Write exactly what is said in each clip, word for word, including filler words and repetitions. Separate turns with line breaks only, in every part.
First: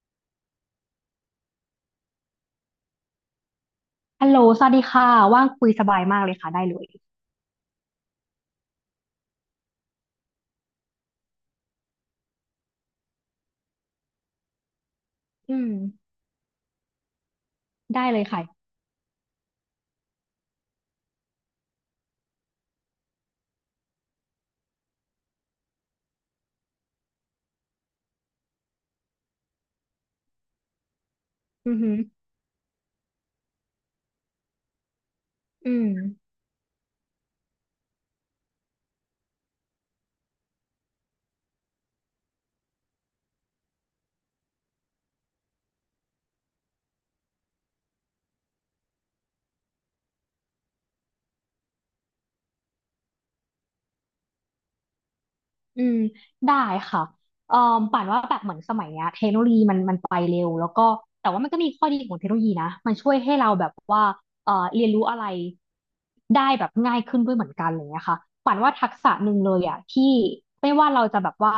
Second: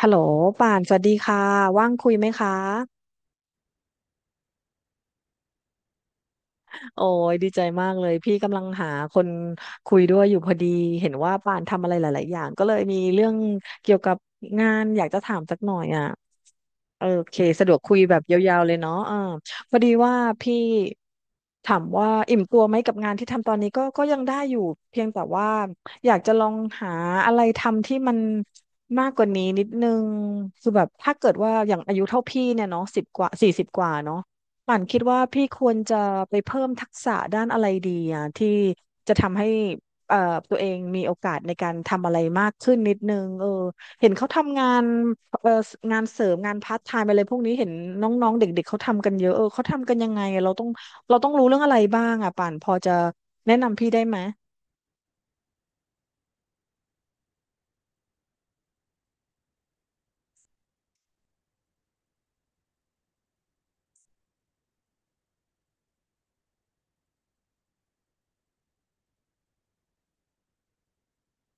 ฮัลโหลป่านสวัสดีค่ะว่างคุยไหมคะ
ฮัลโหลสวัสดีค่ะ ว่างคุยสบายมากเลยค่ะ ได้เลย
โอ้ยดีใจมากเลยพี่กำลังหาคนคุยด้วยอยู่พอดีเห็นว่าป่านทำอะไรหลาย ๆ อย่างก็เลยมีเรื่องเกี่ยวกับงานอยากจะถาม
อื
สักห
ม
น่อยอ่ะ โอเคสะดวกคุย
ได้
แบ
เล
บ
ย
ยาว
ค่ะ
ๆเลยเนาะอ่าพอดีว่าพี่ถามว่าอิ่มตัวไหมกับงานที่ทำตอนนี้ก็ก็ยังได้อยู่เพียงแต่ว่าอยากจะลองหาอะไรทำที่มันมากกว่านี้นิดนึงคือแบบถ้าเกิดว่า
อื
อย่า
อ
ง
หื
อา
อ
ยุเท่าพี่เนี่ยเนาะสิบกว่าสี่สิบกว่าเนาะป่านคิดว่าพี่ค
อื
วร
ม
จะไปเพิ่มทักษะด้านอะไรดีอ่ะที่จะทำให้เอ่อตัวเองมีโอกาสในการทำอะไรมากขึ้นนิดนึงเออ เห็นเขาทำงานเอ่องานเสริมงานพาร์ทไทม์อะไรพวกนี้เห็นน้องๆเด็กๆเขาทำกันเยอะ เออเขาทำกันยังไงอะเราต้องเราต้องรู้เรื่องอะไรบ้างอ่ะป่านพอจะแนะนำพี่ได้ไหม
อืมได้ค่ะเอ่อป่านว่าแบบเหมือนสมัยเนี้ยเทคโนโลยีมันมันไปเร็วแล้วก็แต่ว่ามันก็มีข้อดีของเทคโนโลยีนะมันช่วยให้เราแบบว่าเอ่อเรียนรู้อะไรได้แบบง่ายขึ้นด้วยเหมือนกันอะไรเงี้ยค่ะป่านว่าทักษะหนึ่งเลยอ่ะที่ไม่ว่าเราจะแบบว่า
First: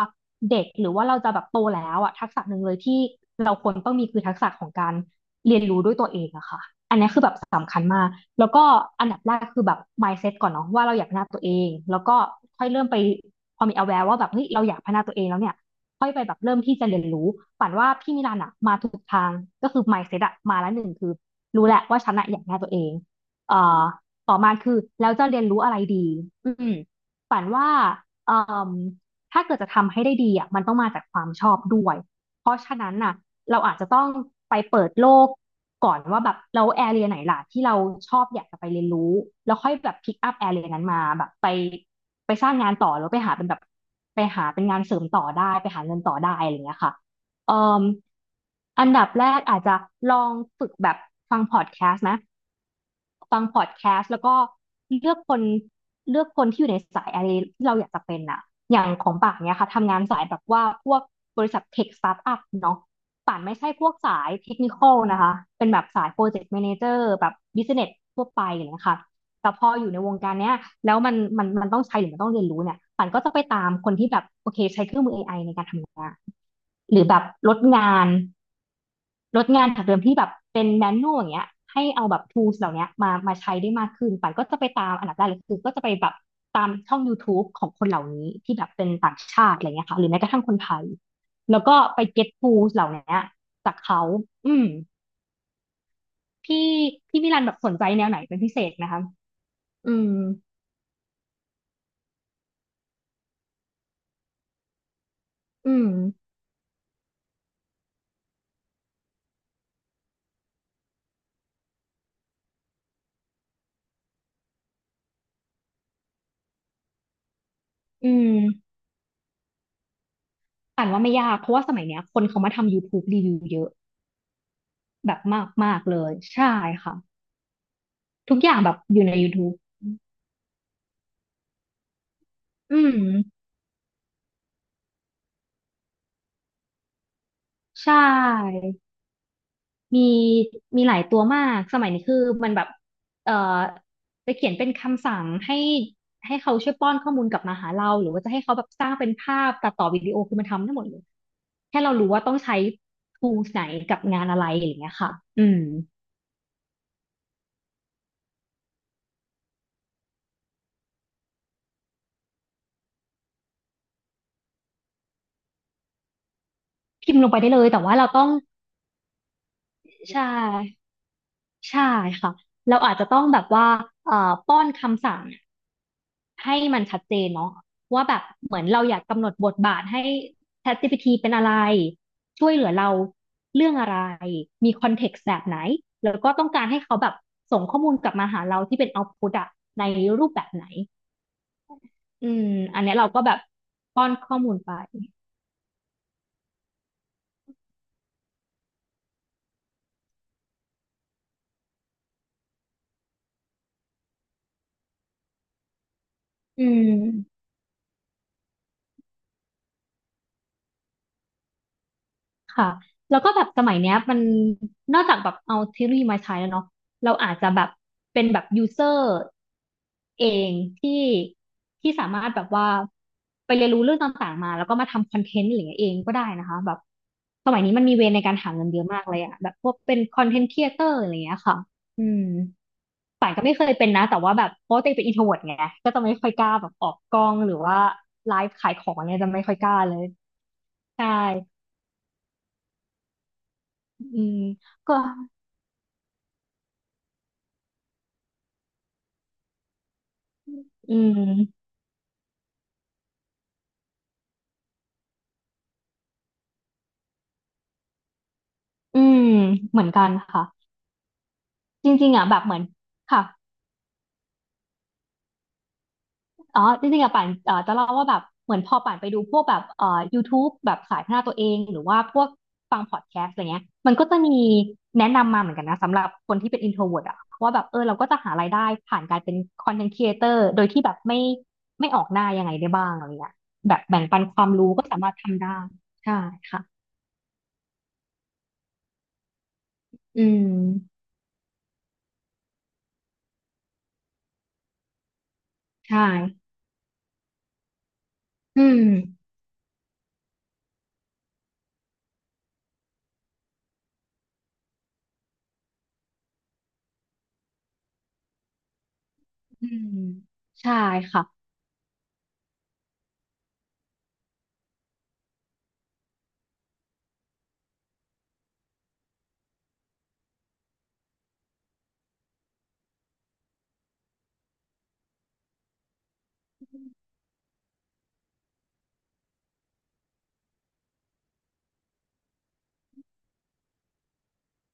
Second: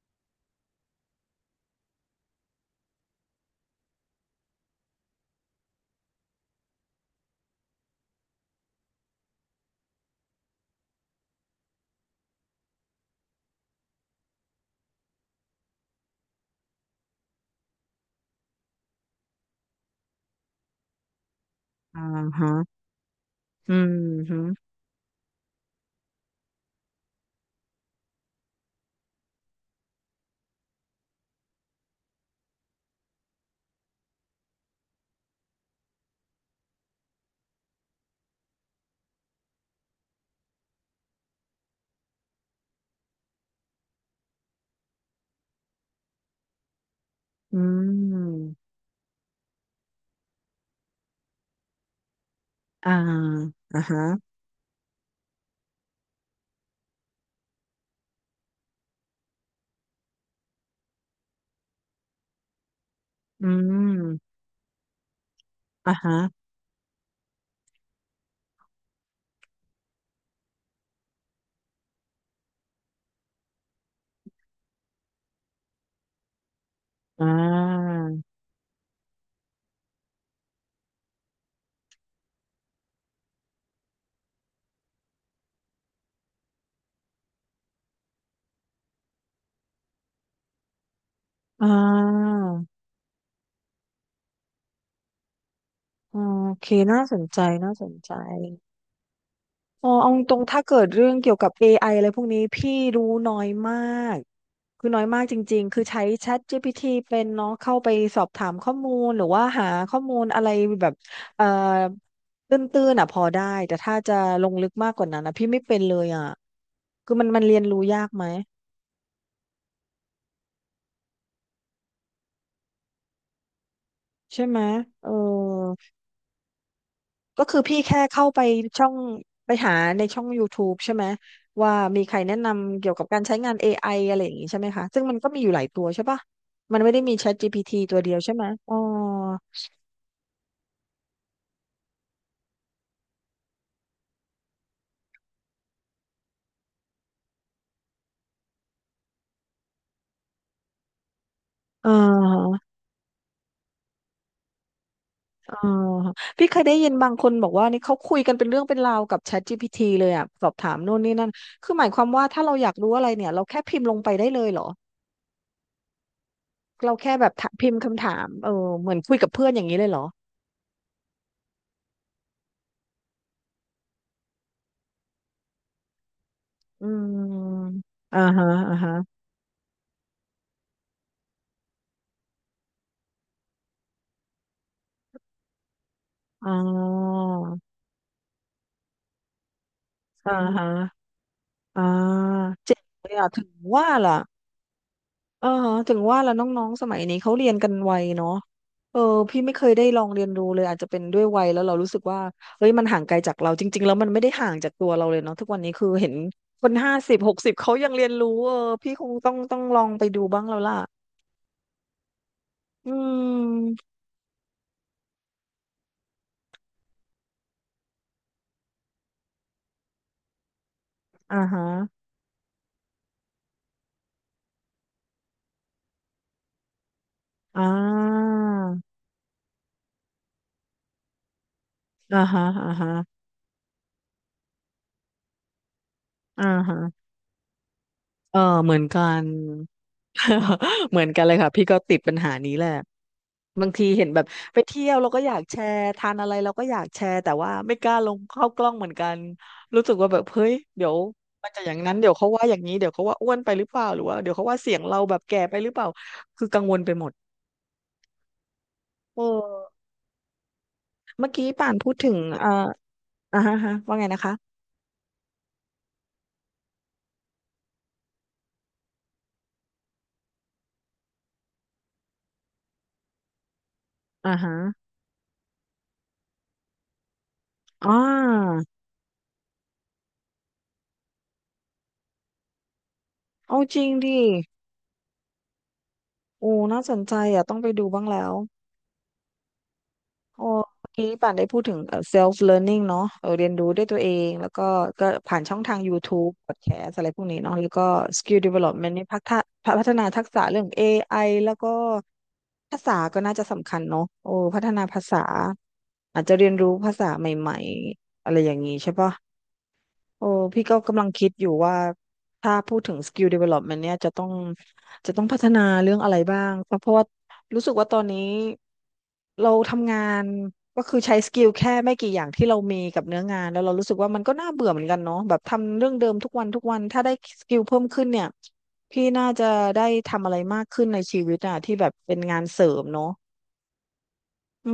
เด็กหรือว่าเราจะแบบโตแล้วอ่ะทักษะหนึ่งเลยที่เราควรต้องมีคือทักษะของการเรียนรู้ด้วยตัวเองอะค่ะอันนี้คือแบบสำคัญมากแล้วก็อันดับแรกคือแบบ mindset ก่อนเนาะว่าเราอยากพัฒนาตัวเองแล้วก็ค่อยเริ่มไป พอมี aware ว่าแบบเฮ้ยเราอยากพัฒนาตัวเองแล้วเนี่ยค่อยไปแบบเริ่มที่จะเรียนรู้ปั่นว่าพี่มิลันอะมาถูกทางก็คือ mindset อะมาแล้วหนึ่งคือรู้แหละว่า
อ่า
ฉันอะอยาก
ฮะ
พัฒนาตัวเองเอ่
อื
อ
ม
ต่
ฮึ
อมาคือแล้วจะเรียนรู้อะไรดีอืมปั่นว่าเอ่มถ้าเกิดจะทำให้ได้ดีอะมันต้องมาจากความชอบด้วย เพราะฉะนั้นน่ะเราอาจจะต้องไปเปิดโลกก่อนว่าแบบเราแอเรียไหนล่ะที่เราชอบอยากจะไปเรียนรู้แล้วค่อยแบบพิกอัพแอเรียนั้นมาแบบไปไปสร้างงานต่อหรือไปหาเป็นแบบไปหาเป็นงานเสริมต่อได้ไปหาเงินต่อได้อะไรอย่างเงี้ยค่ะเอ่
อื
ม
ม
อันดับแรกอาจจะลองฝึกแบบฟังพอดแคสต์นะ
อ่า
ฟังพอด
อ่า
แค
ฮะ
สต์แล้วก็เลือกคนเลือกคนที่อยู่ในสายอะไรที่เราอยากจะเป็นอะอย่างของป่านเนี่ยค่ะทำงานสายแบบว่าพวกบริษัทเทคสตาร์ทอัพเนาะป่าน
อื
ไม่ใช่พวกสาย
ม
เทคนิคอลนะคะเป็นแบบ
อ่า
สาย
ฮะ
โปรเจกต์แมเนเจอร์แบบบิสเนสทั่วไปอย่างเงี้ยค่ะแต่พออยู่ในวงการเนี้ยแล้วมันมันมันต้องใช้หรือมันต้องเรียนรู้เนี่ยป่านก็จะไปตามคนที่แบบโอเคใช้เครื่องมือ เอ ไอ ในการทำงานหรือแบ
อ่
บลดงา
า
น ลดงานจากเดิมที่แบบเป็นแมนนวลอย่างเงี้ยให้เอาแบบ tools เหล่าเนี้ยมามาใช้ได้มากขึ้นปันก็จะไปตามอันดับแรกเลยคือก็จะไปแบบตามช่อง YouTube ของคนเหล่านี้ที่แบบเป็นต่างชาติอะไรเงี้ยค่ะหรือแม้กระทั่งคนไทยแล้ว
อ่
ก็ไป get
า
tools เหล่าเนี้ยจากเขาอืม
โอ
พี่
เคน่าส
พี่
น
มิ
ใจ
ลันแบบส
น่า
นใจ
สน
แนว
ใจ
ไหนเป็นพิเศษนะคะ
อ๋อ
อืม
เอาตรงๆถ้าเกิดเรื่องเกี่ยวกับ เอ ไอ อไออะไรพวกนี้พี่รู้น้อยมากคือน้อยมากจริง
อื
ๆคือ
ม
ใช้ ChatGPT เป็นเนาะเข้าไปสอบถามข้อมูลหรือว่าหาข้อมูลอะไรแบบเอ่อตื้นๆอ่ะพอได้แต่ถ้าจะลงลึกมากกว่านั้นนะพี่ไม่เป็นเลยอ่ะคือมันมันเรียนรู้ยา
อื
กไหม
มอ่านว่าไม่ยากเพราะว่าสมัยเนี้ยคนเขามาทำ YouTube รีวิวเยอะ
ใช่ไหมเออ
แบบมากมากเลยใช่ค่ะ
ก็คือพี่แค่เข้า
ทุก
ไป
อย่างแบบ
ช่อง
อยู่ใน
ไป
YouTube
หาในช่อง YouTube ใช่ไหมว่ามีใครแนะ
อื
นำเกี่ยวกับ
ม
การใช้งาน เอ ไอ อไออะไรอย่างงี้ใช่ไหมคะซึ่งมันก็มีอยู่หลายตัวใช่ปะมันไม่ได้มี ChatGPT
ใช่
ตัวเดียวใช่ไหมอ๋อ
มีมีหลายตัวมาก สมัยนี้คือมันแบบเอ่อจะเขียนเป็นคำสั่งให้ให้เขาช่วยป้อนข้อมูลกลับมาหาเราหรือว่าจะให้เขาแบบสร้างเป็นภาพตัดต่อวิดีโอคือมันทำได้หมดเลยแค่
อ่
เรารู้ว่าต้อง
า
ใช้ tools ไหนกับงานอะไรอย่างเงี้ยค่ะอื
อ่า
ม
พี่เคยได้ยินบางคนบอกว่านี่เขาคุยกันเป็นเรื่องเป็นราวกับ ChatGPT เลยอ่ะสอบถามโน่นนี่นั่นคือหมายความว่าถ้าเราอยากรู้อะไรเนี่ยเราแค่พิมพ์ลงไปได้เลยเหรอเรา
พิ
แค่
มพ์
แบ
ลง
บ
ไป
ถา
ได้
ม
เลย
พิม
แต่
พ์
ว่า
คำ
เรา
ถา
ต้อ
ม
ง
เออเหมือนคุยกับเพื่อนอย่างนี้เลยเหรอ
ใช่ใช่ค่ะเราอาจจะต้องแบบว่าเอ่อป้อนคำสั่ง ให้มัน
อื
ชัดเจ
ม
นเนาะว่าแบ
อ่า
บ
ฮะ
เหมือน
อ่า
เราอยาก
ฮะ
กำหนดบทบาทให้ ChatGPT เป็นอะไรช่วยเหลือเราเรื่องอะไรมีคอนเท็กซ์แบบไหนแล้วก็ต้อ
อ๋
ง
อ
การให้เขาแบบส่งข้อมูลกลับมาหาเราที่เป็นเอาต์พุตอะในรูป
อ่า
แบบไห
ฮะ
น
อ่า
อืม
เจ๋
อัน
ง
เนี้ย
เล
เรา
ย
ก็
อ่ะ
แบบ
ถึงว่า
ป้อน
ล่ะ
ข้อมูลไป
อ่าฮะถึงว่าล่ะน้องๆสมัยนี้เขาเรียนกันไวเนาะเออพี่ไม่เคยได้ลองเรียนรู้เลยอาจจะเป็นด้วยวัยแล้วเรารู้สึกว่าเฮ้ยมันห่างไกลจากเราจริงๆแล้วมันไม่ได้ห่างจากตัวเราเลยเนาะทุกวันนี้คือเห็นค
อื
นห้าสิบหก
ม
สิบเขายังเรียนรู้เออพี่คงต้องต้องลองไปดูบ้างแล้วล่ะ
ค่ะ
อื
แล้วก็แบบสมัย
ม
เนี้ยมันนอกจากแบบเอาเทคโนโลยีมาใช้แล้วเนาะเราอาจจะแบบเป็นแบบยูเซอร์เองที่
อ่าฮะ
ที่สามารถแบบว่าไปเรียนรู้เรื่องต่างๆมาแล้วก็มาทำคอนเทนต์อะไรอย่างเงี้ยเองก็ได้นะคะแบบสมัย
อ่
นี้มันมีเวในกา
า
รหาเงินเยอะมากเลยอะแบบพวกเป็นคอนเทนต์ครีเอเตอร์อะไรอย่างเงี้ยค่ะอื
อ่า
ม
ฮะอ่าฮะ
ป่านก็ไม่เคยเป็นนะแต่ว่าแบบเพราะว่าตัวเองเป็นอินโทรเวิร์ตไงก็จะไม่ค่อยก
อ่า
ล้าแบบ
ฮะ
ออกกล้องหรือว่าไล
เออ
ฟ์ขา
เห
ย
มือ
ข
น
อง
กั
เนี่ย
น
จะไม่ค่อยกล้าเลย
เหมื
ใช่
อนกันเลยค่ะพี่ก็ติดปัญหานี้แหละ บางทีเห็นแบ
อื
บ
ม
ไปเที่ย
ก็
วเราก็อยากแชร์ทานอะไรเราก็อยากแชร์แต่ว่าไม่กล้าลงเข้ากล้องเหมือนกันรู้สึกว่าแบบเฮ้ยเดี๋ย
อื
วมันจะ
ม
อย่างนั้นเดี๋ยวเขาว่าอย่างนี้เดี๋ยวเขาว่าอ้วนไปหรือเปล่าหรือว่าเดี๋ยวเขาว่าเสียงเราแบบแก่ไปหรือเปล่าคือกังวลไปหมด
อื
เอ
ม เหมื
้
อนกันค่ะ
เมื่อกี้ป่าน
จ
พูด
ริ
ถึ
ง
ง
ๆอ่ะแบบ
อ่า
เหมือน ค่ะ
อ่าฮะฮะว่าไงนะคะ
อ๋อ จริงๆอ่ะป่านเอ่อจะเล่าว่าแบบ เหมือนพอป่านไปดูพวกแบบเอ่อ YouTube แบบสายพัฒนาตัวเอง หรือว่าพวกฟังพอดแคสต์อะไรเงี้ย มันก็จะ
อ่า
มี
ฮะ
แนะนำมาเหมือนกันนะสำหรับคนที่เป็น introvert อ่ะว่าแบบเออเรา
อ่า
ก็จะหารายได้ผ่านการเป็น content creator โดยที่แบบไม่ไม่ออกหน้ายังไงได้บ้างอะไรเงี้ย
เอา
แบ
จ
บ
ริง
แบ่งปั
ดิ
นความรู้ก็สามารถทำได้ใช่
โอ้
ค่ะ
น่าสนใจอ่ะต้องไปดูบ้างแล้ว
อื
โอ้
ม
เมื่อกี้ป่านได้พูดถึงเอ่อ self learning เนาะเออเรียนรู้ด้วยตัวเองแล้วก็ก็ผ่านช่องทาง
ใช่
YouTube podcast อะไรพวกนี้เนาะแล้วก็ skill
อืม
development นี่พัฒนาพัฒนาทักษะเรื่อง เอ ไอ แล้วก็ภาษาก็น่าจะสำคัญเนาะโอ้ พัฒนาภาษาอาจจะเรียนรู้ภาษาใหม่ๆอะไรอย่างนี้ใช่ปะ
อืม
โอ้พี่
ใช่
ก็กำลังคิดอ
ค่ะ
ยู่ว่าถ้าพูดถึง skill development เนี่ยจะต้องจะต้องพัฒนาเรื่องอะไรบ้างเพราะเพราะว่ารู้สึกว่าตอนนี้เราทำงานก็คือใช้สกิลแค่ไม่กี่อย่างที่เรามีกับเนื้องานแล้วเรารู้สึกว่ามันก็น่าเบื่อเหมือนกันเนาะแบบทำเรื่องเดิมทุกวันทุกวันถ้าได้สกิลเพิ่มขึ้นเนี่ยพี่น่าจะได้ทำอะไรมากขึ้นในชีวิตอะที่แบบเป็นงานเสริมเนาะอื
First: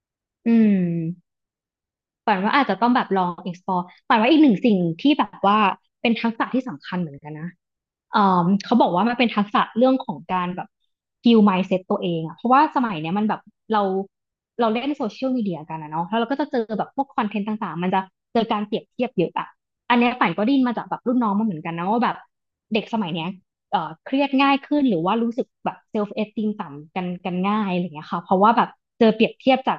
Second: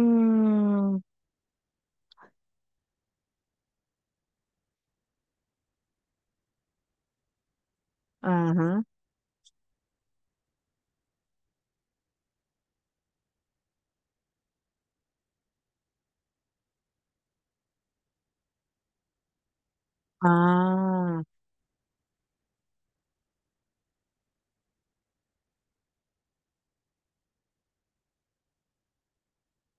อื
ม
มฝันว่าอาจจะต้องแบบลอง explore ฝันว่าอีกหนึ่งสิ่งที่แบบว่าเป็นทักษะที่สำคัญเหมือนกันนะเอ่
อ่า
อ
ฮะ
เขาบอกว่ามันเป็นทักษะเรื่องของการแบบ heal mindset ตัวเองอะเพราะว่าสมัยเนี้ยมันแบบเราเราเล่นโซเชียลมีเดียกันนะเนาะแล้วเราก็จะเจอแบบพวกคอนเทนต์ต่างๆมันจะเจอการเปรียบเทียบเยอะอะอันเนี้ยฝั
อ่
นก็ได้ยินมาจากแบ
า
บรุ่นน้องมาเหมือนกันนะว่าแบบเด็กสมัยเนี้ย เอ่อเครียดง่ายขึ้นหรือว่ารู้สึกแบบเซลฟ์เอสติมต่ำกันกันง่ายอะไรอย่างเงี้ยค่ะเพราะว่าแบบเจอเปรียบเทียบจาก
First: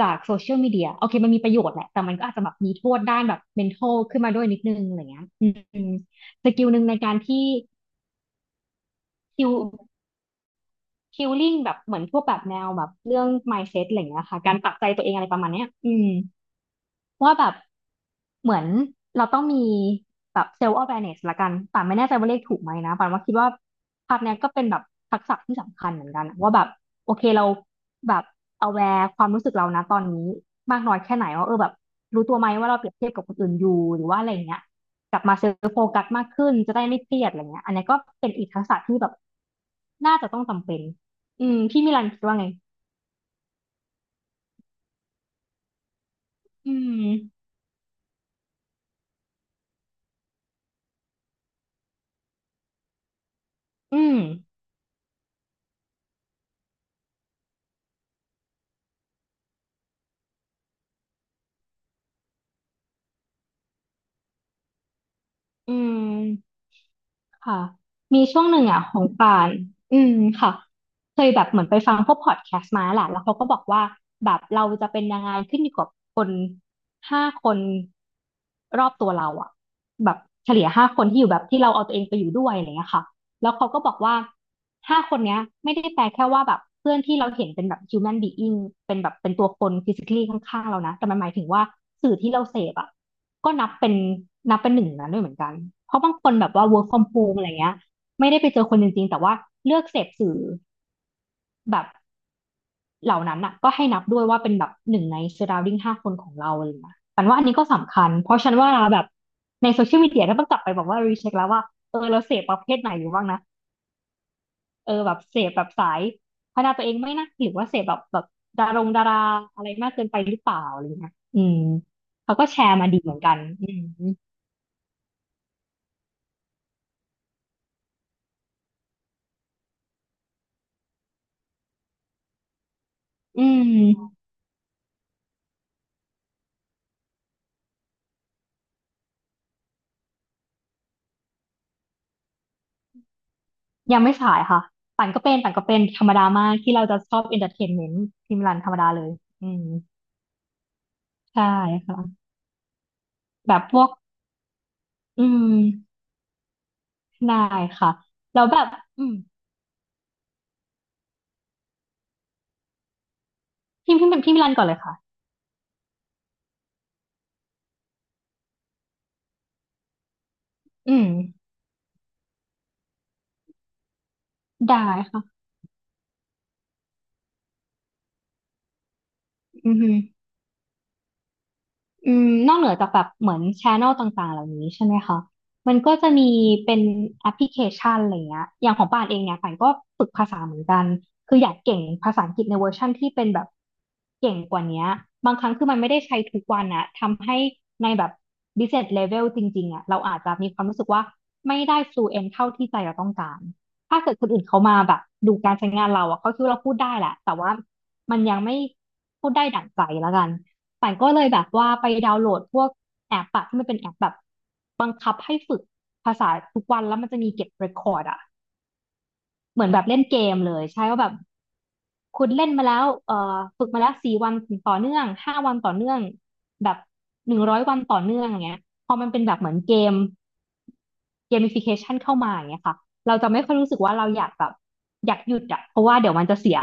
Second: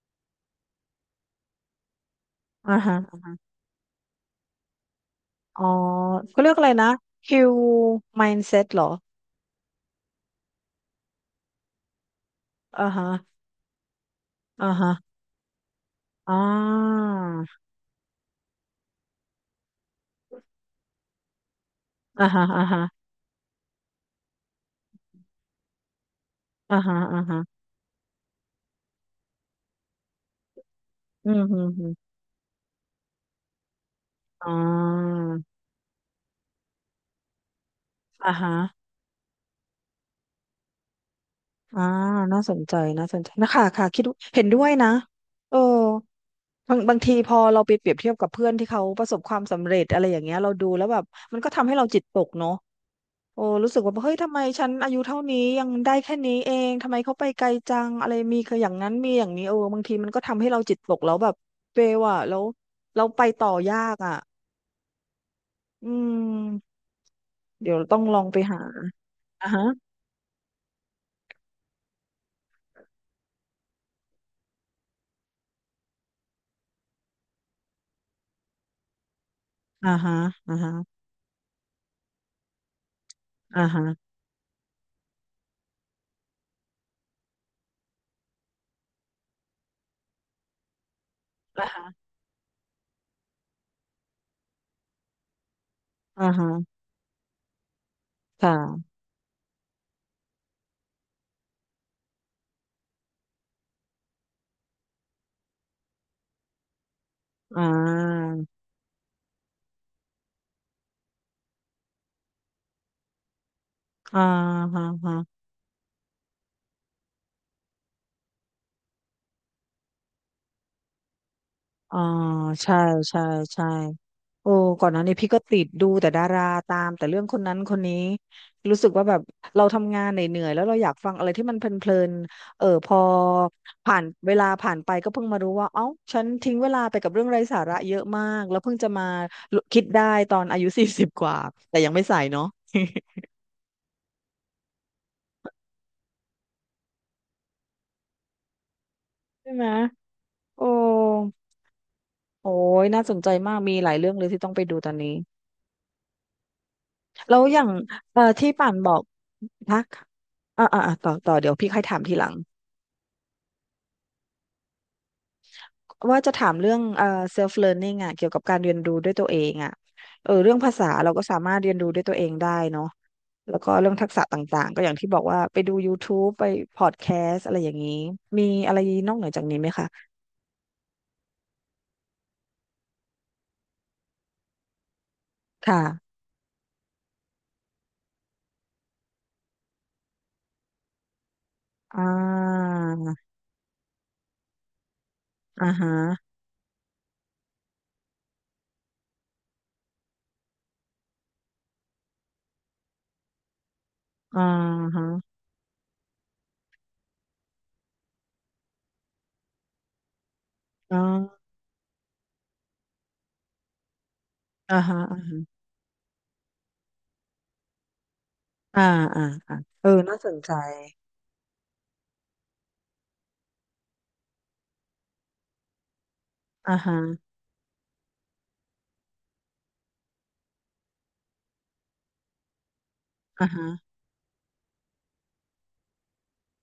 จากโซเชียลมีเดียโอเคมันมีประโยชน์แหละแต่มันก็อาจจะแบบมี
อ่า
โท
ฮะ
ษด้านแบบ mental ขึ้นมาด้วยนิดนึงอะไรเงี้ยอื
อ๋อ
ม
ก็
ส
เรียกอะ
กิล
ไร
หนึ่ง
นะ
ในการ
คิ
ที่
ว mindset เหรอ
คิวคิวลิ่งแบบเหมือนพวกแบบแนว
อ่า
แบบ
ฮะ
เรื่อง mindset อะไรเงี้ยค่ะการป
อ่า
รับใจ
ฮะ
ตัวเองอะไรประมาณเนี้ยอืม
อ่า
ว่าแบบเหมือนเราต้องมีแบบเซลล์ awareness ละกันป่านไม่แน่ใจ
อ่า
ว่าเลข
ฮะ
ถูก
อ่า
ไหม
ฮะ
นะป่านว่าคิดว่าภาพเนี้ยก็เป็นแบบทักษะที่สำคัญเหมือนกันอะว่าแบบ
อ่าฮะ
โอ
อ่า
เค
ฮะ
เราแบบ aware ความรู้สึกเรานะตอนนี้มากน้อยแค่ไหน
อืม
ว่าเอ
อื
อ
ม
แบบ
อืม
รู้ตัวไหมว่าเราเปรียบเทียบกับคนอื่นอยู่หรือว่าอะไรอย่าง
อ่
เงี้ยก
า
ลับมาเซลฟ์โฟกัสมากขึ้นจะได้ไม่เครียดอะไรเงี้ยอันนี้ก็เป็น
อ่า
อีก
ฮะ
ทักษะที่แบบน่าจะต้องจำเป็นอืม
อ่า
พี่มิลันคิดว่า
น่า
ไง
สนใจน่าสนใจนะคะค่ะคิดเห็นด้วยนะเออ
อื
บางบาง
ม
ทีพอเราไปเปรียบเทียบกับเพื่อนที่เขาประสบความสำเร็จอะไรอย่างเงี้ยเราดูแล้วแบบมันก็ทำให้เราจิตตกเนาะ โอ้รู้สึกว่า
อื
เฮ้ย
ม
ทำไมฉันอายุเท่านี้ยังได้แค่นี้เองทำไมเขาไปไกลจังอะไรมีคืออย่างนั้นมีอย่างนี้เออบางทีมันก็ทำให้เราจิตตกแล้วแบบเฟลอ่ะแล้วเราไปต่อยากอ่ะ
อื
อื
ม
ม
ค่ะ
เดี๋ยวต้องลอ
มี
งไป
ช่วงห
หา
นึ่งอ่ะของป่า
อ่า
น
ฮะ
อืมค่ะเคยแบบเหมือนไปฟังพวกพอดแคสต์มาแหละแล้วเขาก็บอกว่าแบบเราจะเป็นยังไงขึ้นอยู่กับคนห้าคนรอบตัวเราอ่ะ
อ่า
แบ
ฮะ
บเฉ
อ่า
ลี่ย
ฮะ
ห้าคนที่อยู่แบบที่เราเอาตัวเองไปอยู่ด้วยอะไรเงี้ยค่ะแล้ว
อ่า
เขาก็
ฮะ
บอกว่าห้าคนเนี้ยไม่ได้แปลแค่ว่าแบบเพื่อนที่เราเห็นเป็นแบบ human being เป็นแบบเป็นตัวคน physically ข้างๆเรานะแต่มันหมายถึงว่า
อ่าฮะ
สื่อที่เราเสพอ่ะ ก็นับเป็นนับเป็นหนึ่งนั้นด้วยเหมือนกัน เพราะบาง
อ่า
คนแบบว่า
ฮะ
work from home อะไรเงี้ยไม่ได้ไป
ค่ะ
เจอคนจริงๆแต่ว่าเลือกเสพสื่อแบบเหล่านั้นอ่ะก็ให้นับด้วยว่าเป็นแบบหนึ่งใน surrounding ห้าคนของเราอะไรเลยนะปันว่าอันนี้
อ่
ก็สำคัญ
า
เพราะฉันว่าแบบในโซเชียลมีเดียก็ต้องกลับไปแบบว่ารีเช็คแล้วว่าเออเราเสพประเภทไหนอยู่บ้างนะ
อ่า
เออแบ
ฮะ
บเสพแบบสายพัฒนาตัวเองไหม่นะหรือว่าเสพแบบแบบดารงดาราอะไรมากเกินไปหรือเปล่าอะไรเงี้ยอืม
อ่า
เขาก็แช
ใช่
ร์มาดีเหมือ
ใช่
นกัน
ใช่
อืม
โอ้ก่อนหน้านี้พี่ก็ติดดูแต่ดาราตามแต่เรื่องคนนั้นคนนี้รู้สึกว่าแบบเราทำงานเหนื่อยๆแล้วเราอยากฟังอะไรที่มันเพลินๆเออพอ
อื
ผ่าน
ม
เวลาผ่านไปก็เพิ่งมารู้ว่าเอ้าฉันทิ้งเวลาไปกับเรื่องไร้สาระเยอะมากแล้วเพิ่งจะมาคิดได้ตอนอายุ สี่สิบกว่าแต่ยังไม่ใส่เนาะ
ยังไม่สายค่ะ ปั่นก็เป็นปั่นก็เป็นธรรมดามากที่เราจะชอบ e n นเตอร์เทนเมน์ทีมิลนธรรมดาเลย
ใช่
อื
ไห
ม
มโอ้
ใช่ค่ะ
โอ้ยน่าสนใจ
แบ
มาก
บ
มี
พว
ห
ก
ลายเรื่องเลยที่ต้องไปดูตอนนี้
อืม
แล้
ได้
วอย่าง
ค่ะ
เอ่อ
แล้ว
ที่
แบบ
ป่านบอก
อืม
นะอ่าอ่าอ่าต่อต่อเดี๋ยวพี่ค่อยถามทีหลัง
พี่พี่พี่มิลันก่อนเลยค่ะ
ว่าจะถามเรื่องเอ่อ self learning อ่ะเกี่ยวกับการเรียนรู้ด้วยตัวเองอ่ะเออเรื่องภาษา
อืม
เราก็สามารถเรียนรู้ด้วยตัวเองได้เนาะแล้วก็เรื่องทักษะต่างๆก็
ได้
อย่างที่บอ
ค่ะ
กว่าไปดู ยูทูป ไปพอดแคสต์อะไรอย่างนี้ มีอะไรนอกเหนือจากนี้ไหม
อือ
คะ
ฮึ อืมนอกเหนือจากแบบเหมือนช n นลต่างๆเหล่านี้ใช่ไหมคะ มันก็จะ
ค่ะ
มีเป็นแอปพลิเคชันอะไรเงี้ยอย่างของป่านเองเนี่ยป่านก็ฝึกภาษาเหมือนกัน คืออยากเก่ง
อ่
ภาษาอังกฤษในเวอ
า
ร์ชั่นที่เป็นแบบเก่งกว่าเนี้ยบางครั้งคื
อ่า
อมันไม่
ฮะ
ได้ใช้ทุกวันอะทำให้ในแบบ business level จริงๆอะเราอาจจะมีความรู้สึกว่าไม่ได้ fluent เท่าที่ใจเราต้องการถ้าเกิดคน
อ่า
อื่นเขามาแบบดู
ฮะ
การใช้งานเราอะเขาคิดว่าเราพูดได้แหละแต่ว่ามันยังไม่พูดได้ดั่งใจแล้วกัน ป่า
อ
นก็เลยแบ
่า
บว่าไปดาวน์โหลดพวกแอปอะที่มันเป็นแอปแบบ
อ่า
บัง
ฮะ
คับ
อ่า
ให้
ฮะ
ฝึกภาษาทุกวันแล้วมันจะมีเก็บเรคคอร์ดอะ
อ่าอ่าอ่า
เหมือนแบ
เอ
บ
อ
เล่น
น่า
เก
สน
ม
ใจ
เลยใช่ว่าแบบ คุณเล่นมาแล้วเอ่อฝึกมาแล้วสี่วันต่อเนื่องห้าวันต่อเนื่องแบ
อ่า
บ
ฮะ
หนึ่งร้อยวันต่อเนื่องอย่างเงี้ยพอมันเป็นแบบเหมือนเกมเกม i ฟิเคชันเข้ามาอย่างเงี้ยค่ะเราจะไม่
อ่า
ค่อย
ฮะ
รู้สึกว่าเราอยากแบบอยากหยุดอะเพราะว่าเดี๋ยวมันจะเสีย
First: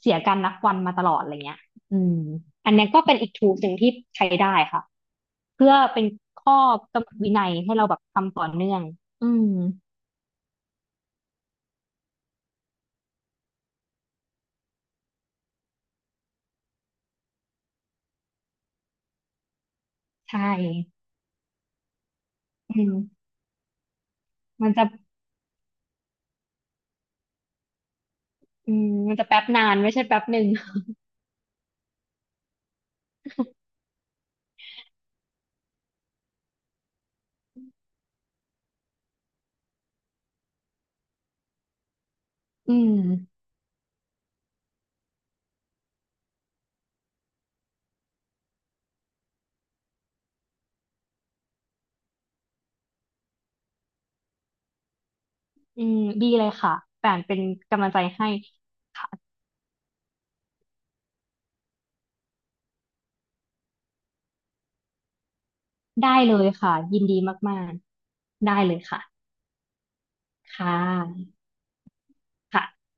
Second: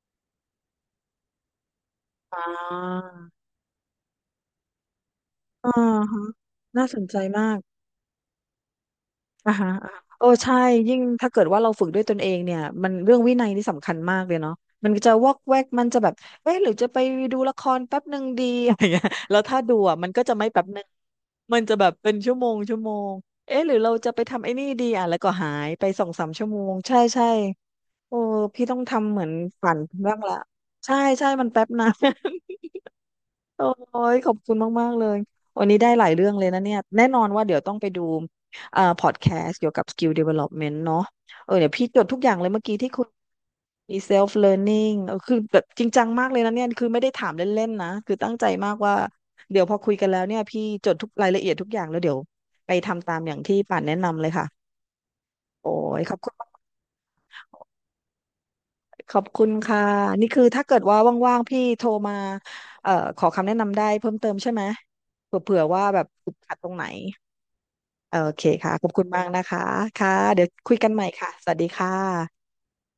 เสียการนับวันมาตลอดอะไรเงี้ยอืม
อ่
อันเนี้ยก็เป็นอีก
า
t o o l หนึ่งที่ใช้ได้ค่ะ
อ่า
เพื่อเป็น
ฮะ
ข้อ
น่าส
กำ
น
หน
ใจ
ดวินั
มา
ย
ก
ให้เราแบบทำต่อเนื่องอืม
อ่าฮะอ่าฮะโอ้ใช่ยิ่งถ้าเกิดว่าเราฝึกด้วยตนเองเนี่ยมันเรื่องวินัยนี่สำคัญมากเลยเนาะมันจะวอกแวกมันจะแบบเอ๊ะหรือจะไปดูละครแป๊บหนึ่งดี อะไรเงี้ยแล้วถ้าดูอ่ะมันก็จะ
ใช่
ไม่แป๊บหนึ่งมันจะแบบเป็นชั่วโมง
อื
ชั่วโม
ม
งเอ๊ะหรือเราจะไปทำไอ้นี่
มันจะ
ดีอ่ะแล้วก็หายไปสองสามชั่วโมงใช่ใช่โอ้พี่
อื
ต้อง
ม
ทำ
มัน
เหมื
จะ
อน
แป๊บนา
ฝั
น
น
ไม่ใช่
บ้า
แป๊
ง
บ
ละ
หนึ่ง
ใช่ใช่มันแป๊บนะ โอ้ยขอบคุณมากๆเลยวันนี้ได้หลายเรื่องเลยนะเนี่ยแน่นอนว่าเดี๋ยวต้องไปดูเอ่อพอดแคสต์เกี่ยวกับ สกิล ดีเวลอปเมนต์ เนาะเออเดี๋ยวพี่จดทุกอย่างเลยเมื่อ
อื
กี้ที่
ม
คุณมี self learning เออคือแบบจริงจังมากเลยนะเนี่ยคือไม่ได้ถามเล่นๆนะคือตั้งใจมากว่าเดี๋ยวพอคุยกันแล้วเนี่ยพี่จดทุกรายละเอียดทุกอย่างแล้วเดี๋ยวไปทำตามอย่างที่ป่านแนะนำเลยค่ะโอ้
อืม
ยขอบ
ดี
คุณ
เลยค่ะแป่นเป็นกำลังใจให้
ขอบ
ค่ะ
คุณค่ะนี่คือถ้าเกิดว่าว่างๆพี่โทรมาเอ่อขอคำแนะนำได้เพิ่มเติมใช่ไหมเผื่อๆว่าแบบ
ได้
ติ
เล
ด
ย
ขัดตรง
ค่ะ
ไหน
ยินดีมาก
โอเค
ๆได้
ค่ะ
เลย
ขอบ
ค่ะ
คุณมากนะคะค่ะเดี๋ยว
ค่
คุยกันใหม่ค่ะ
ะ
สวัสดีค่ะ
ค่ะ